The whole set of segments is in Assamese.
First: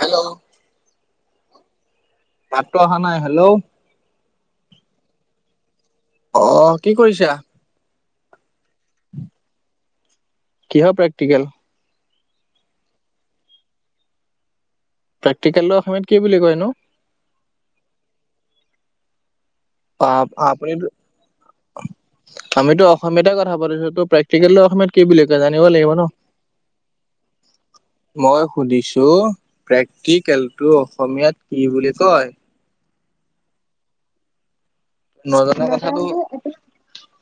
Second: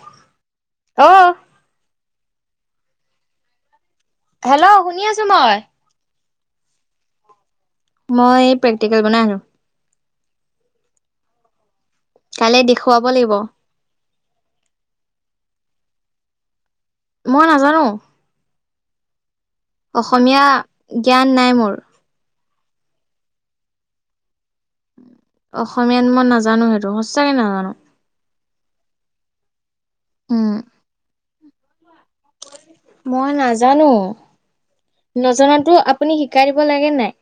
হেল্ল' অ'। মাতটো অহা নাই হেল্ল'! হেল্ল' শুনি আছো মই। অ', কি কৰিছা। মই প্ৰেক্টিকেল বনাই আছো। কিহ প্ৰেক্টিকেল? কাইলে দেখুৱাব লাগিব। প্ৰেক্টিকেলতো অসমীয়াত কি বুলি কয় নো? মই নাজানো। অ', অসমীয়া আপুনি জ্ঞান নাই মোৰ আমিতো অসমীয়াতে কথা পাতিছো ত' প্ৰেক টিকেলটো অসমীয়াত কি বুলি কয় জানিব লাগিব ন! এ, নাজানো। মই সুধিছোঁ উম। প্ৰেক্টিকেলটো অসমীয়াত কি বুলি কয়? মই নাজানো। নজনা নজনাতো কথাটো, আপুনি শিকাই দিব লাগে নাই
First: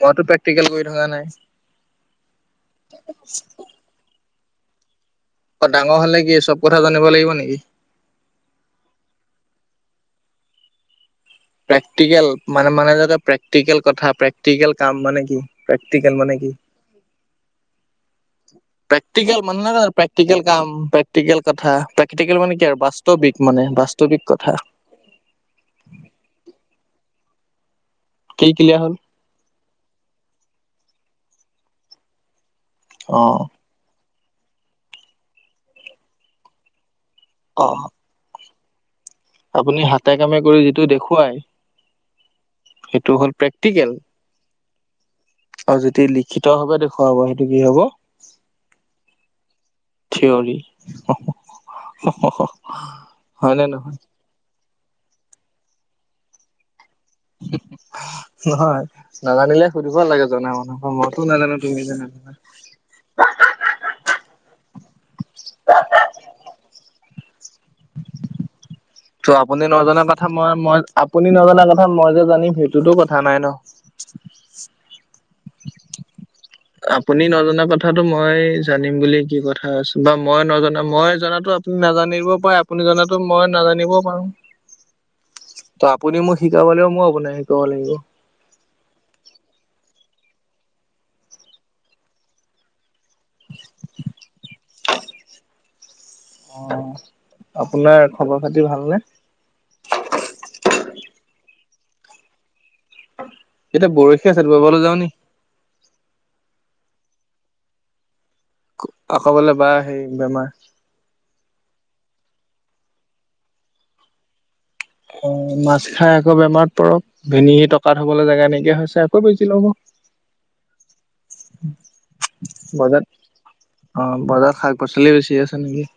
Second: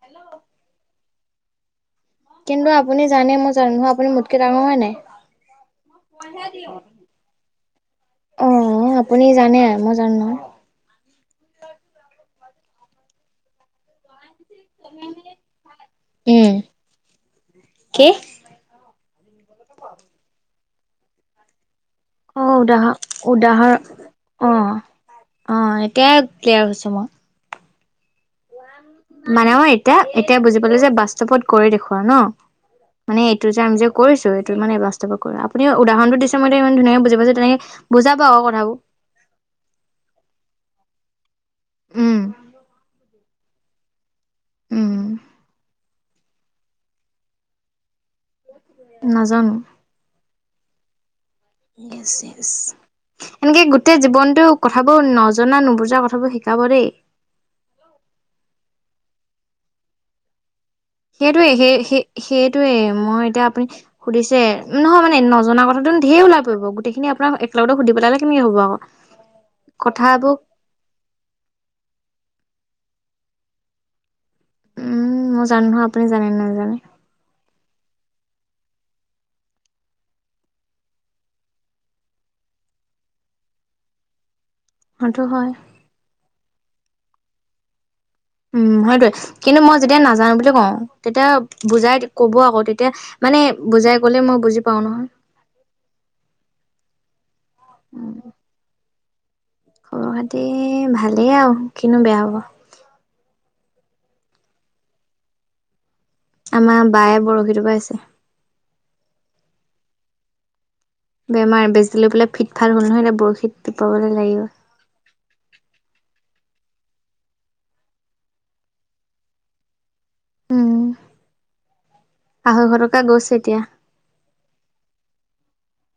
মইটো প্ৰেক্টিকেল কৰি থকা নাই। [unintelligible] কিন্তু আপুনি জানে মই জানো নহয় আপুনি মোতকে ডাঙৰ হয় নাই? অ ডাঙৰ হলে কি চব কথা জানিব লাগিব নেকি? অ', আপুনি জানে। মই জানো নহয়। প্ৰেক্টিকেল, মানে মানে যাতে প্ৰেক্টিকেল কথা প্ৰ্টিক কাম মানে কি প্ৰে্টিকেল মানে কি উম কি? প্ৰেক্টিকেল মানুে নহয় জ প্ৰেক্টিকেল কাম প্ৰেক্টিকেল কথায। অ উদাহৰ উদাহৰ বাস্তৱিক অ কথা অ এতিয়াৰ্ ক্লিয়াৰ হৈছো মই। সেই মানে মই এতিয়া এতিয়া বুজি পালো যে বাস্তৱত গৈ দেখুৱৱা ন মানে অ এইটো যে আমি যে কৰিছো এইটো মানে বাস্তৱো আপুনি উদাহৰণটো দিছে মই ইমান ধুনাক বুজাই তাৰ পিছ তেনেকে অ বুজাবা আক কথাবোৰ আপুনি হাতে কামে কৰি যিটো দেখুৱাই উ। সেইটো হ'ল প্ৰেক্টিকেল। উ। আৰু যদি লিখিতভাৱে দেখুৱাব,? সেইটো কি হব নাজানো থিয়ৰী হয় নে এনেকে নহয় গোটেই জীৱনটো কথাবোৰ নজনা নুবুজা কথাবোৰ শিকাব দেই। নহয়, নাজানিলে সুধিব লাগে জনা মানুহ। সেইটোৱে সেই সেই সেইটোৱে মই এতিয়া আপুনি সুধিছে নহয় মানে নজনা কথাটো ধেৰ ওালাই পৰিব গোতেইখিনি আপোনাৰেলগত সুি পেলালে কেনেক হব আকৌ ত' আপুনি নজনা কথা কথাবোৰ মই মই আপুনি নজনা কথা মই যে জানিম সেই ততো কথা নাই ন। উম মই জানো নহয় আপুনি জানেনে নাজানে আপুনি নজনা কথা কথাটো মই জানিম বুলিুল কি কথা আছ বা মই নজনা মই জ--নাতো আপুনি নাজানিব পাৰে আপুনি জো মই নাজানিবও পাৰো। সেইটো হয় ত আপুনি মোক শিকাব লাগিব মই আপনাই শিকাব লাগিব। উম হয়টে কিন্তু মই যেতিয়া নাজানো বুলি কওঁ তেতিয়া বুজাই কব আকৌ তেতিয়া মানে বুজাই গলে মই বুজি পাওঁ নহয় অ আপোনাৰ খবৰ খাতি ভালনে? খবৰ খাতি ভালেই আৰু কিনো বেয়া হব। এতিয়া বৰশী আছে বৰবলৈ যাওঁ নি। আমাৰ বায়ে বৰশীটো পাইছে আকবলে বেয়া সেই বেমাৰ। বেমাৰ বেজ লৈ পেললে ফিটফাল হ'ল নহয় এতিয়া বৰশীত িপাবলৈ লাগিব অ মাছ খাই আকৌ বেমাৰত পৰক ভিনি টকাাত হবলৈ জেগা নাইকিয়া হৈছে আকৌ বেছি লবম্প উম আঢ়ৈশ টকা বজাৰ অ গৈছে এতিয়া বজাৰত শাক পাচলি বেছি আছে নেকি?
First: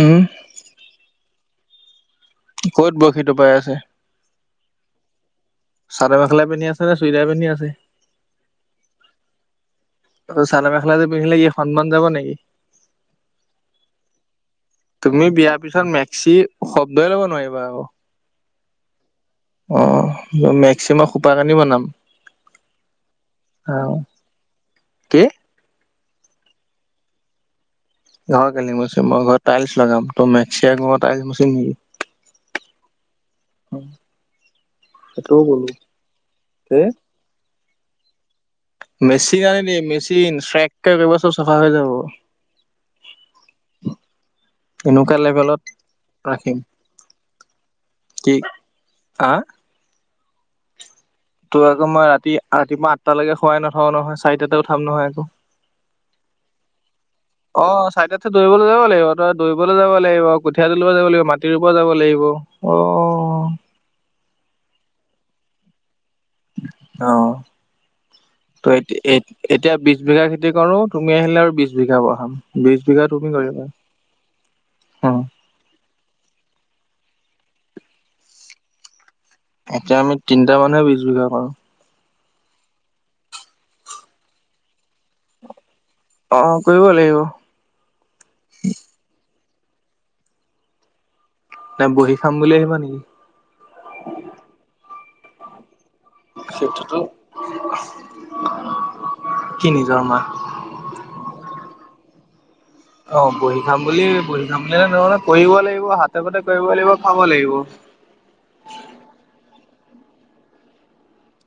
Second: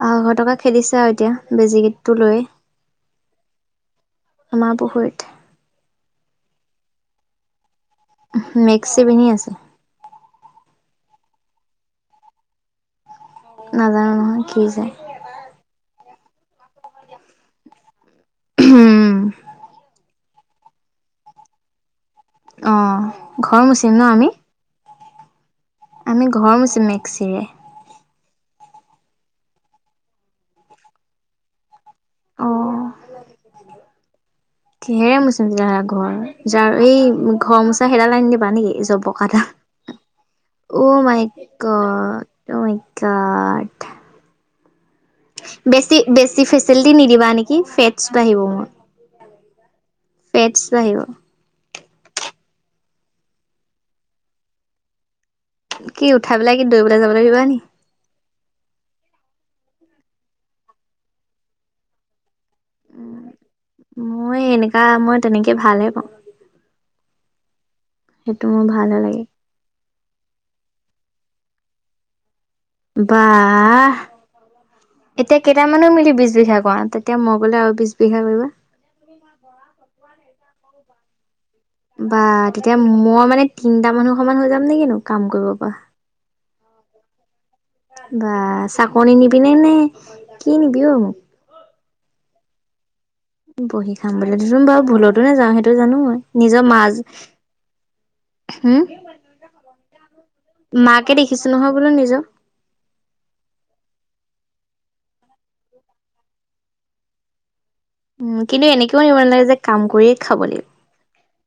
উম আহৈশৰ টকা খেদিছে আৰু এতিয়া বেজি কেই। ক'ত বশিত পাই আছে? আমাৰ পুখুৰীত চাদ মেখেলাই পিন্ধি আছে ন চুইতাৰ পিন্ধি আছে। মেক্স পিন্ধি আছে। ত চালা মেখেলাতে পিন্ধিলে কি সন্মান যাব নেকি? নাজানো নহয় কি যে তুমি বিয়াৰ পিছত মে সি শব্দই ল'ব নোৱাৰিবা আৰু উম, অ, মেক্সিমাম খোপা কানি বনাম অ, ঘৰ মুচিম ন আমি কে, আমি ঘৰ মচি মেক্সিৰে। ঘৰ কেি ম মই ঘৰত টাইলছ লগাম তই মেক্সিয় টাইলছ মচ নেকি অ আহ, কিহেৰে মচিম তেতিয়া হ'লে ঘৰ যাৰ এ এই ঘৰ মোচা সেইডালাই নি দিব মেচিন আনি দিম মেচিন চেককে কৰিব চব [unintelligible] উ, বেছি বেছি ফেচিলিটি নিদিবা নেকি ফেটছ বাঢ়িব মোৰ। হা, ফেটচ বাঢ়িব তোমাক আকৌ মই ৰাতি ৰাতিপুৱা আঠটালৈকে খুৱাই নথাও নহয় চাৰিটাতেও উঠাম নহয় আকৌ কি উঠাই পেলাই কি দৌৰিবলৈ যাব লাগিব। ত দৌৰিবলৈ যাব লাগিব তই দৌৰিবলৈ যাব লাগিব কুঠীয়া দৌৰিব যাব লাগিব মাটিৰ পৰাপ যাব লাগিব। অ' উ, মই এনেকা মই তেনেকে ভালে পাওঁ। অ' সেইটো ত মোৰ ভালহে লাগে। এতিয়া বি বিঘা খেতি কৰো তুমি আহিলে আৰু বিশ বিঘা বঢ়াম বিশ বিঘা তুমি কৰিবা বাবে উম এতিয়া কেইটামানো মিলি বি বিঘা ক ত এতিয়া মগলে আৰু বিছ বিঘা কৰিবা এতিয়া আমি তিনটা মানুহে বিছ বিঘা পাৰো বা তেতিয়া মই মানে তিনটা মানুহ সমান হৈ যাম নেকিনো কাম কৰিব পৰা অ, কৰিব লাগিব। বা চাকনি নিবিনে নে কি নিবি ঔ নাই, বহি খাম বুলি আহিবা নেকি? বহি খাম বোলে দেচোন বু ভুলতো নে যাওঁ সেই সেইটোতো হম কি নিজৰ মা মাকে দেখিছো নহয় বোলো নিজৰ অ, বহী খাম বুলি বহী খাম বুলিে নে কৰিব লাগিব হাতে পাতে কৰিব লাগিব খাব লাগিব। উ, কিন্তু এনেকেও নিব নালাগে যে কাম কৰিয়ে খাব লাগ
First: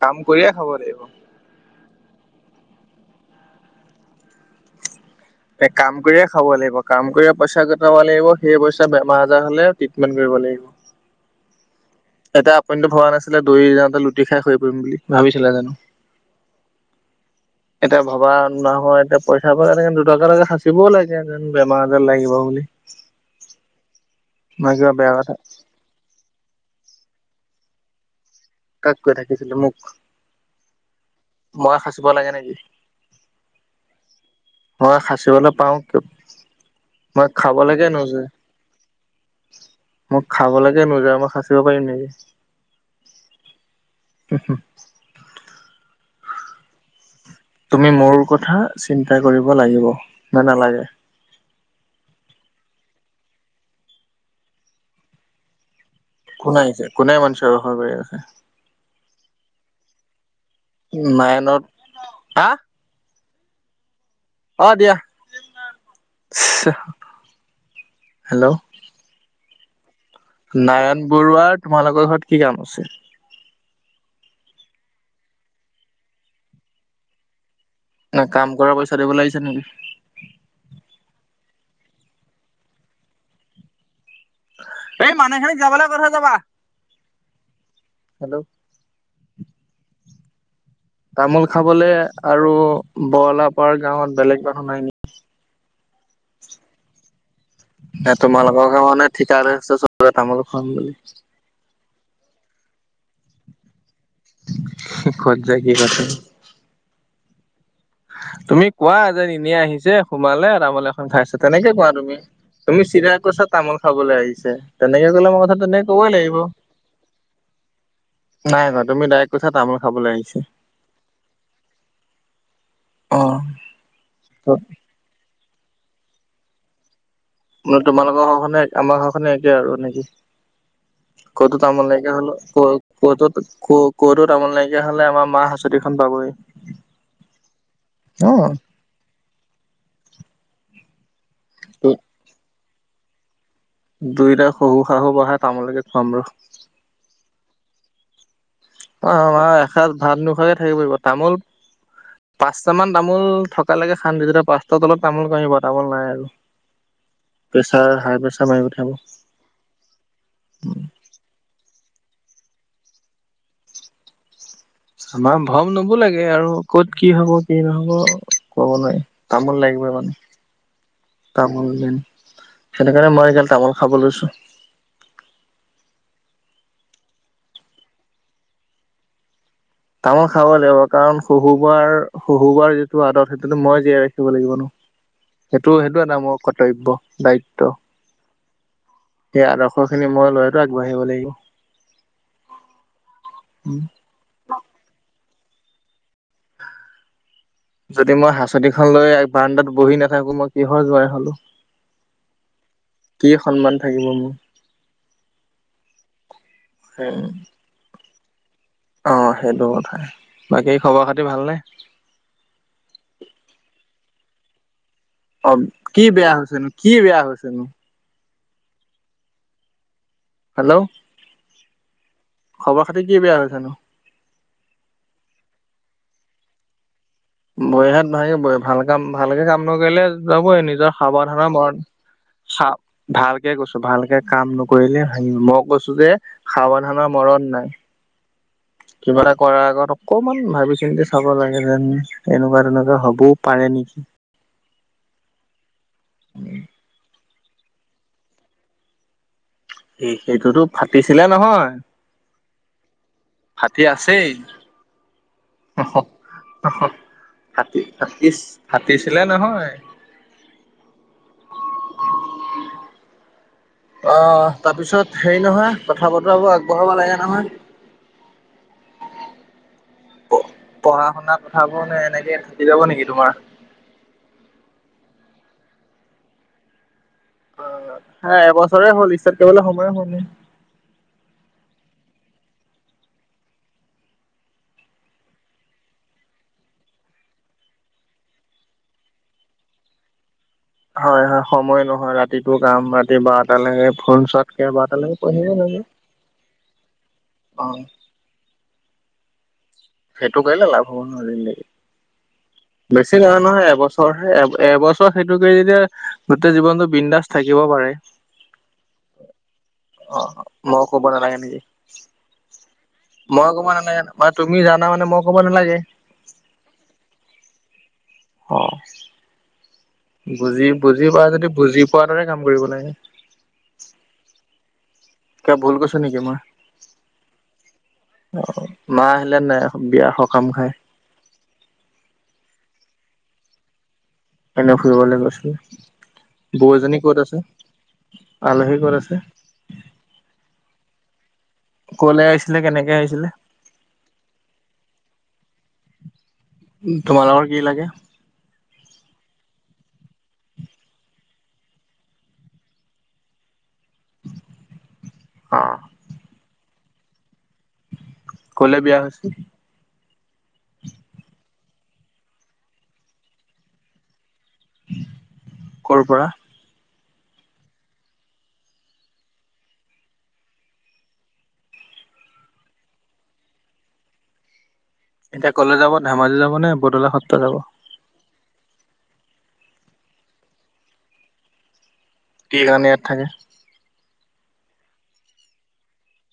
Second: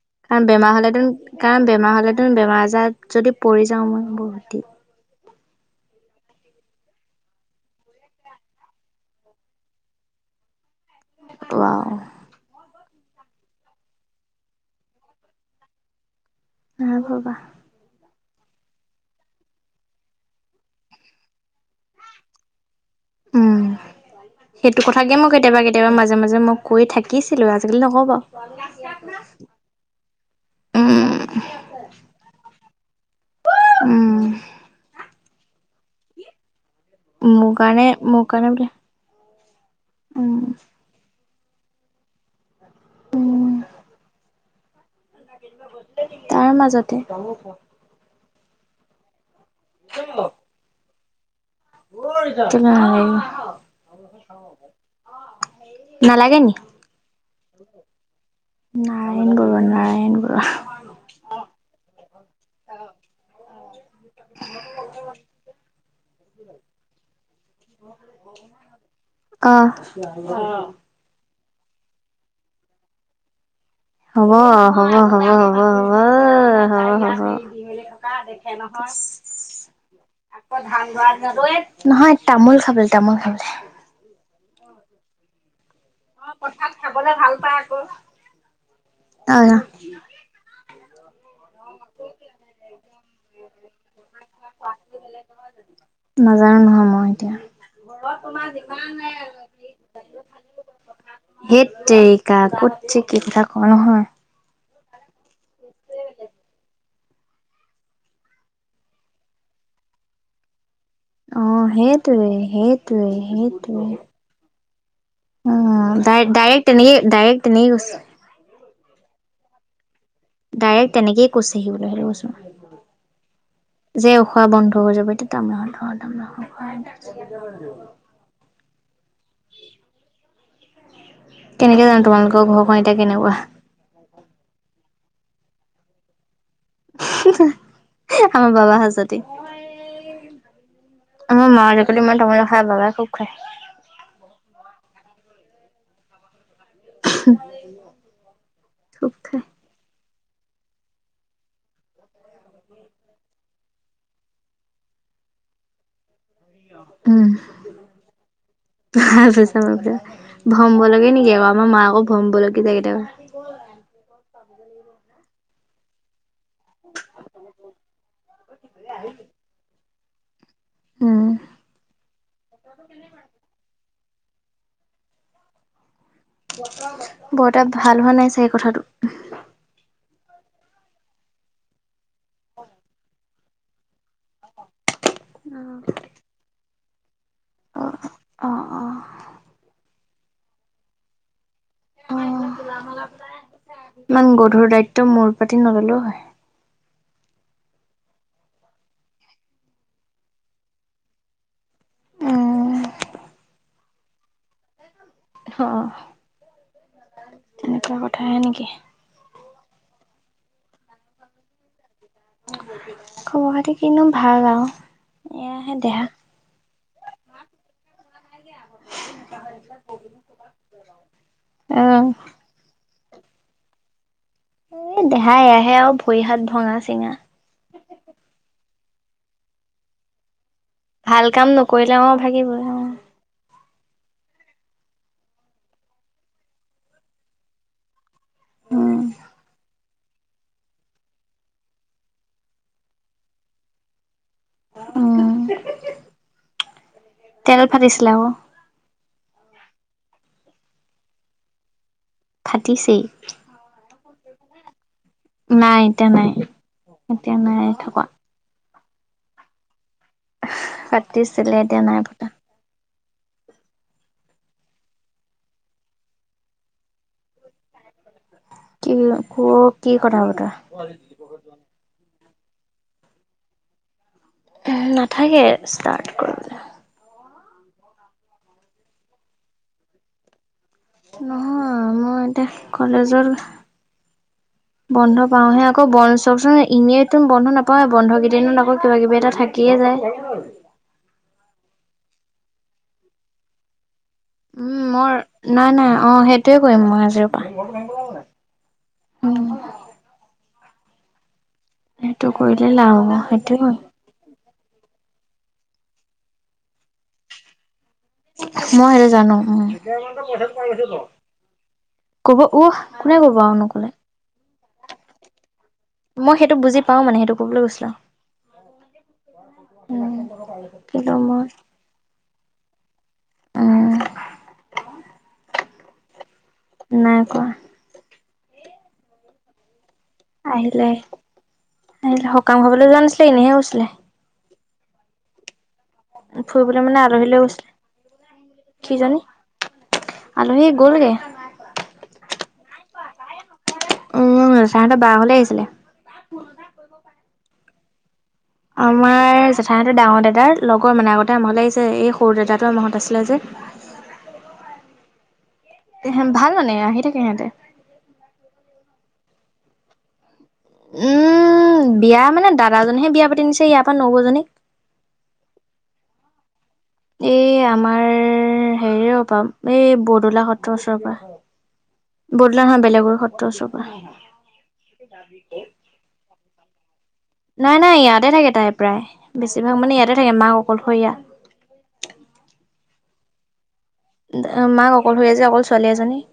কাম কৰিয়ে কাৰণ খাব বেমাৰ লাগিব হলেতো কাৰণ বেমাৰ হ'লে বেমাৰ আজাৰ যদি পৰি যাওঁ মই বহুত দ কাম কৰিয়ে খাব লাগিব কাম কৰি পইচা গটাব লাগিব সেই পইচা বেমাৰ আজাৰ হলে ট্ৰিটমেণ্ট কৰিব লাগিব অ, তাতে আপুনিটো ভবা নাছিলে দৰি যাওঁতে লুটি খাই হৈ পৰিব বুলি, ভাবিছিলে জানো? নাই, ভবা এতিয়া ভবা নহয় এতিয়া পইচা পৰা এনেক দুটকালৈকে সাঁচিবও লাগেন বেমাৰ আজাৰ লাগিব বুলি। উম, নহয় সেইটো কিবা বেয়া কথাকে মোক কথা কেতিয়াবা কেতিয়াবা মাজে মাজে মোক কৰি থাকিছিলোঁ আজিকালি নকও' বাৰু কাক কৈ থাকিছিলে মোক! উম মই সাঁচিব লাগে নেকি। উম, মই সাঁচিবলৈ পাওটো মই উম মোৰ খাব কাৰণে লৈকে মোৰ কাৰণে বোলে নোজোৰে মোক উম খাবলৈকে নোজোৰে মই সাঁচিব পাৰিম নেকি। উম তাৰ মাজতে তুমি মোৰ কথা চিন্তা কৰিব লাগিব নে নালাগে নাই কোনো আহিছে কোনে ইমানচে কৰি আছে নাৰায়ণ বৰুৱা, নাৰায়ণ বৰুৱা মাইনত হ আহ দিয়া হেল্ল' অ নাৰায়ণ বৰুৱাৰ তোমালোকৰ ঘৰত কি কাম আছে হ'ব হ'ব হ'ব হ'ব হব হব হব মেলি থকা কাম দেখে কৰা নহয় পইচা দিব লাগিছে নেকি? আকৌ ধান গোৱাৰদে নহয় তামোল খাবলৈ তামোল খাবলৈ হে জাবলা অ পথাত খাবলে ভাল পায় আকৌ হেল্ল' তামোল খাবলে আৰু বৰালাপাৰ গাঁৱত বেলেগ মানুহ নাই নেকি নাজানো নহয় মই এতিয়া ঘৰত তোমাৰ তোমালোকৰ যিমান গাঁৱত নে ঠিকা লৈছে চবে তামোল খাম বুলি সেই ক কতছে কি কথা কওঁ নহয় কত যায় কি কথা তুমি কোৱা যে এনে আহিছে সোমালে তমানে খাইছ অ', তেনেকে কোৱা সেইটোৱে তুমি সেইটোৱে চিধা কৈছা তামোল সেইটোৱে। খাবলৈ আহিছে তেনেকে কলে মই কথা তেনেকে অ', কবই লাগিব ডাইৰেক্ট তেনেকে ডাইৰেক্ট তেনেকে কৈছে নাই তুমি ডাইৰেক্ট কৈছা তামোল খাবলৈ আহিছে ডাইৰেক্ট তেনেকেইে কৈছে সিলৈহ কৈচোন অ যে উখোৱা বন্ধ হৈ যাব এতিয়া তামত ত মানে তোমালোকৰ ঘৰখনে আমাৰ ঘৰখনে একে আৰু নেকি ক'তো কেনেকে তামোল জানো নাইকিয়ীয়া হ'লে তোমালোকৰ ক ঘৰখন এতিয়া ক'তত কেনেকুৱা ক ক'তো তামোল নাইকিয়া হ'লে আমাৰ মাহ হাচতি খনত পাবই আমাৰ বাবা হাচতি আমাৰ মাই আজি অ কালি ইমান তামোল নাখাই বাবা খুব খাই দুইটা শহু শাহু বহাই তামোলকে খোৱাম ৰ [inaudible] অ খাই এসজ ভাত নোখাকে থাকিব পিব তামোল পাঁচটা মান তামোল থকালৈকে খান্দি তেতিয়া পাঁচটাৰ তলত তামোল কামিব তামোল নাই আৰু উম প্ৰেছাৰ হাই প্ৰেছাৰ মাৰি পঠিয়াব ত পিছ ম প ভম্ব লাগে নেকি আৰু আমাৰ মাকা আকৌ ভম বোলকীব কেতিয়াবা আমাৰ ভম নবলাকে আৰু ক'ত কি হব কি নহব কব নোৱাৰি তামোল লাগিব মানে উম। তামোল দিন সেইনে কাৰণে মই গাল তামোল খাবলৈছো হয় বৰ তা ভাল হোৱা নাই চাগ এই কথাটো তামোল খাবই লাগিব কাৰণ শহু বোৱাৰ শহু বোৱাৰ যিটো আদত সেই সটো মই জীয়াই ৰাখিব লাগিব নো সেইটো সেইটো এটা মোৰ কৰ্তব্য দায়িত্ব অ', অ', অ', সেই আদৰ্শ খিনি মই লয়তো আগবাঢ়িব লাগিব উম ইমান গধুৰ দায়িত্ব সেইটো মূৰ পাতি নললেও হয় যদি মই হাঁচনিখন লৈ বাৰাণদাত বহি নাথাকো মই কিহৰ যোৱাই হলো উম, কি সন্মান থাকিব মোৰ অ মোৰ তেনেকুৱা কথাহে নেকি অ সেইটো কথাাই বাকী খবৰ খাতি ভালনে খবৰ খাতি কিনো ভাল আৰু অ এয়াহে দেহা কি বেয়া হৈছেনো কি বেয়া হৈছেনো [unintelligible] হেল্ল' আহ খবৰ খাতি কি বেয়া হৈছেনো এ দেহাই এয়াহে আৰু ভৰি হাত ভঙা চিঙা ভৰি হাত ভাঙিবই ভাল কাম ভালকে কাম নকৰিলে যাবই নিজৰ ভাল সাৱধানা কাম নকৰিলে অ' ভাগিবই মৰা অ'। ভালকে কৈছো ভালকে কাম নকৰিলে হ মই কৈছো যে সাৱধানৰ মৰণ নাই উম, কিবা এটা কৰাৰ আগত অকমান ভাবি চিন্তি চাব লাগে যেন এনেকুৱা তেনেকুৱা হবও পাৰে নেকি। উম তেল ফাটিছিলে আকৌ। এ সেইটোতো ফাটিছিলে নহয়। ফাটিছেই। নাই এতিয়া নাই এতিয়া নাই থকা [unintelligible] ফাতিছিলে নহয়। পাতিছিলে এতিয়া নাই পতা। অ তাৰপিছত হেৰি নহয় কথা বতৰাবোৰ আগবঢ়াব লাগে নহয় কি যে ক কি কথা বতৰা পঢ়া শুনা কথাবোৰ নে এনেকে থাকি যাব নেকি তোমাৰ নাথাকে ষ্টাৰ্ট কৰিবলৈ অ হে এবছৰে হ'ল ষ্টাৰ্ট কৰিবলে সময় হোৱা নাই নহয় মই এতিয়া কলেজৰ বন্ধ পাওঁহে আকৌ বন্ধ চাবচোন এনেইটো বন্ধ নাপাওঁ বন্ধ কেইদিনত আকৌ কিবা কিবি এটা থাকিয়ে যা। [unintelligible] হয় হয় সময় নহয় ৰাতিটো কাম ৰাতি বাৰটা লৈকে। উম মই নাই নাই অ সেইটোয়ে কৰিম মই আজিৰ অ পৰা। উম। সেইটো কৰিলে লাভ হ'ব সেইটো কৰিলে লাভ হ'ব বেছি নহয় নহয় সেইটোয়ে এবছৰহে এ। এবছৰ সেইটো কৰি যেতিয়া গোটেই জীৱনটো বিন্দাস থাকিব পাৰে। মই সেইটো জানো উম। অ মই ক'ব [unintelligible] নালাগে নেকি কব উহ কোনে কব মই আৰু নকলে। নালাগে বা তুমি জানা মানে মই ক'ব নালাগে। মই সেইটো বুজি পাওঁ মানে সেইটো কবলৈ গৈছিলো। অ বুজি বুজি কিন্তু পোৱা মই যদি বুজি পোৱাৰ দৰে কাম কৰিব লাগে। উম ভুল কৈছোঁ নেকি মই। নাই কোৱা অ মা আহিলে নে নাই। বিয়া সকাম খাই আহিলে আহিলে সকাম খাবলৈ যোৱা নাছিলে এনেহে গৈছিলে। এনে ফুৰিবলৈ গৈছিলোঁ। ফুৰিবলৈ মানে আলহী লৈ গৈছিলে আলহী ক'ত আছে কিজানি আলহী। গ'লগে। ক'লৈ আহিছিলে কেনেকে আহিছিলে। উম তাহঁতে বা ঘৰলে আহিছিলে। তোমাৰলোকৰ কি লাগে। [unintelligible] অ ভাল মানে আহি থাকে সিহঁতে। কলৈ বিয়া হৈছে। উম বিয়া মানে দাদাজনীহে বিয়া পাতি নিছে ইয়াৰ পৰা নবৌ জনীক। ক'ৰ পৰা। এই আমাৰ হেৰিৰ পৰা এই বৰদলা সত্ৰৰ ওচৰৰ পৰা। বৰদলা নহয় বেলেগ সত্ৰৰ ওচৰৰ পৰা। এতিয়া কলৈ যাব ধেমাজি যাব নে বৰদলা সত। নাই নাই ইয়াতে থাকে তাই প্ৰায় বেছিভাগ মানে ইয়াতে থাকে মাক অকলশৰীয়া। কি কাৰণে ইয়াত থাকে। মাক অকলশৰীয়া যে অকল ছোৱালী এজনী।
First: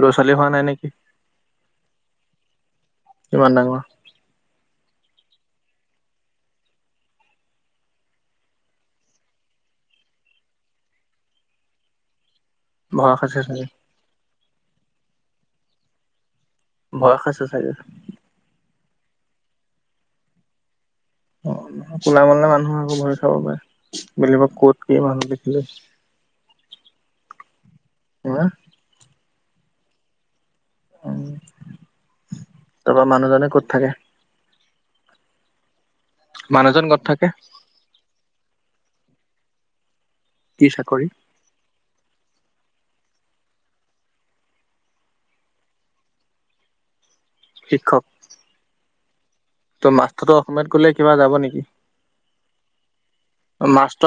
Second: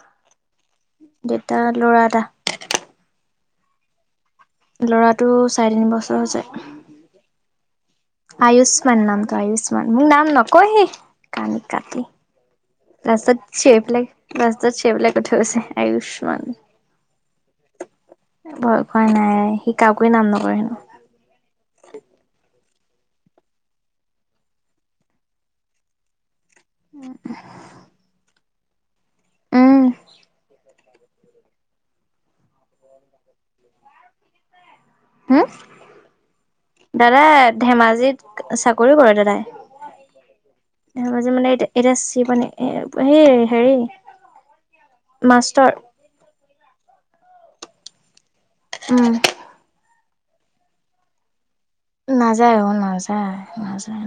ল'ৰা-ছোৱালী হোৱা নাই নেকি। তা ল'ৰা এটা। কিমান ডাঙৰ। ল'ৰাটো চাৰে তিনি বছৰ হৈছে। আয়ুস্মান নামটো আয়ুস্মান মোক নাম নকয়হি কানি কাটি। ভয় ৰাস্তাত খাইছে চাগে চিাইবিলাক ৰাস্তাত চিবেলাই কথা কৈছে আয়ুস্মান। বয়স আছে চাগে। ভয় নাই সি কাকোয় নাম নকৰে হেনো। অ কোলা মলে মানুহ আকৌ ভৰি খাব পাৰে বিব ক'ত কি মানুহ দেখিলি। উম [unintelligible] উম। উম তাৰপৰা মানুহজনে ক'ত থাকে। হম মানুহজন ক'ত দাদা থাকে ধেমাজিত। চাকৰি কৰে দাদাই কি চাকৰি তাৰ মাজে মানে এতি এতিয়া। [unintelligible] সেই হেৰি মাষ্টৰ। শিক্ষক। উম মাছটোতো অসমীয়াত গলে কিবা যাব নেকি? নাযায় অ নাযায় নাযায় ন। মাষ্টৰ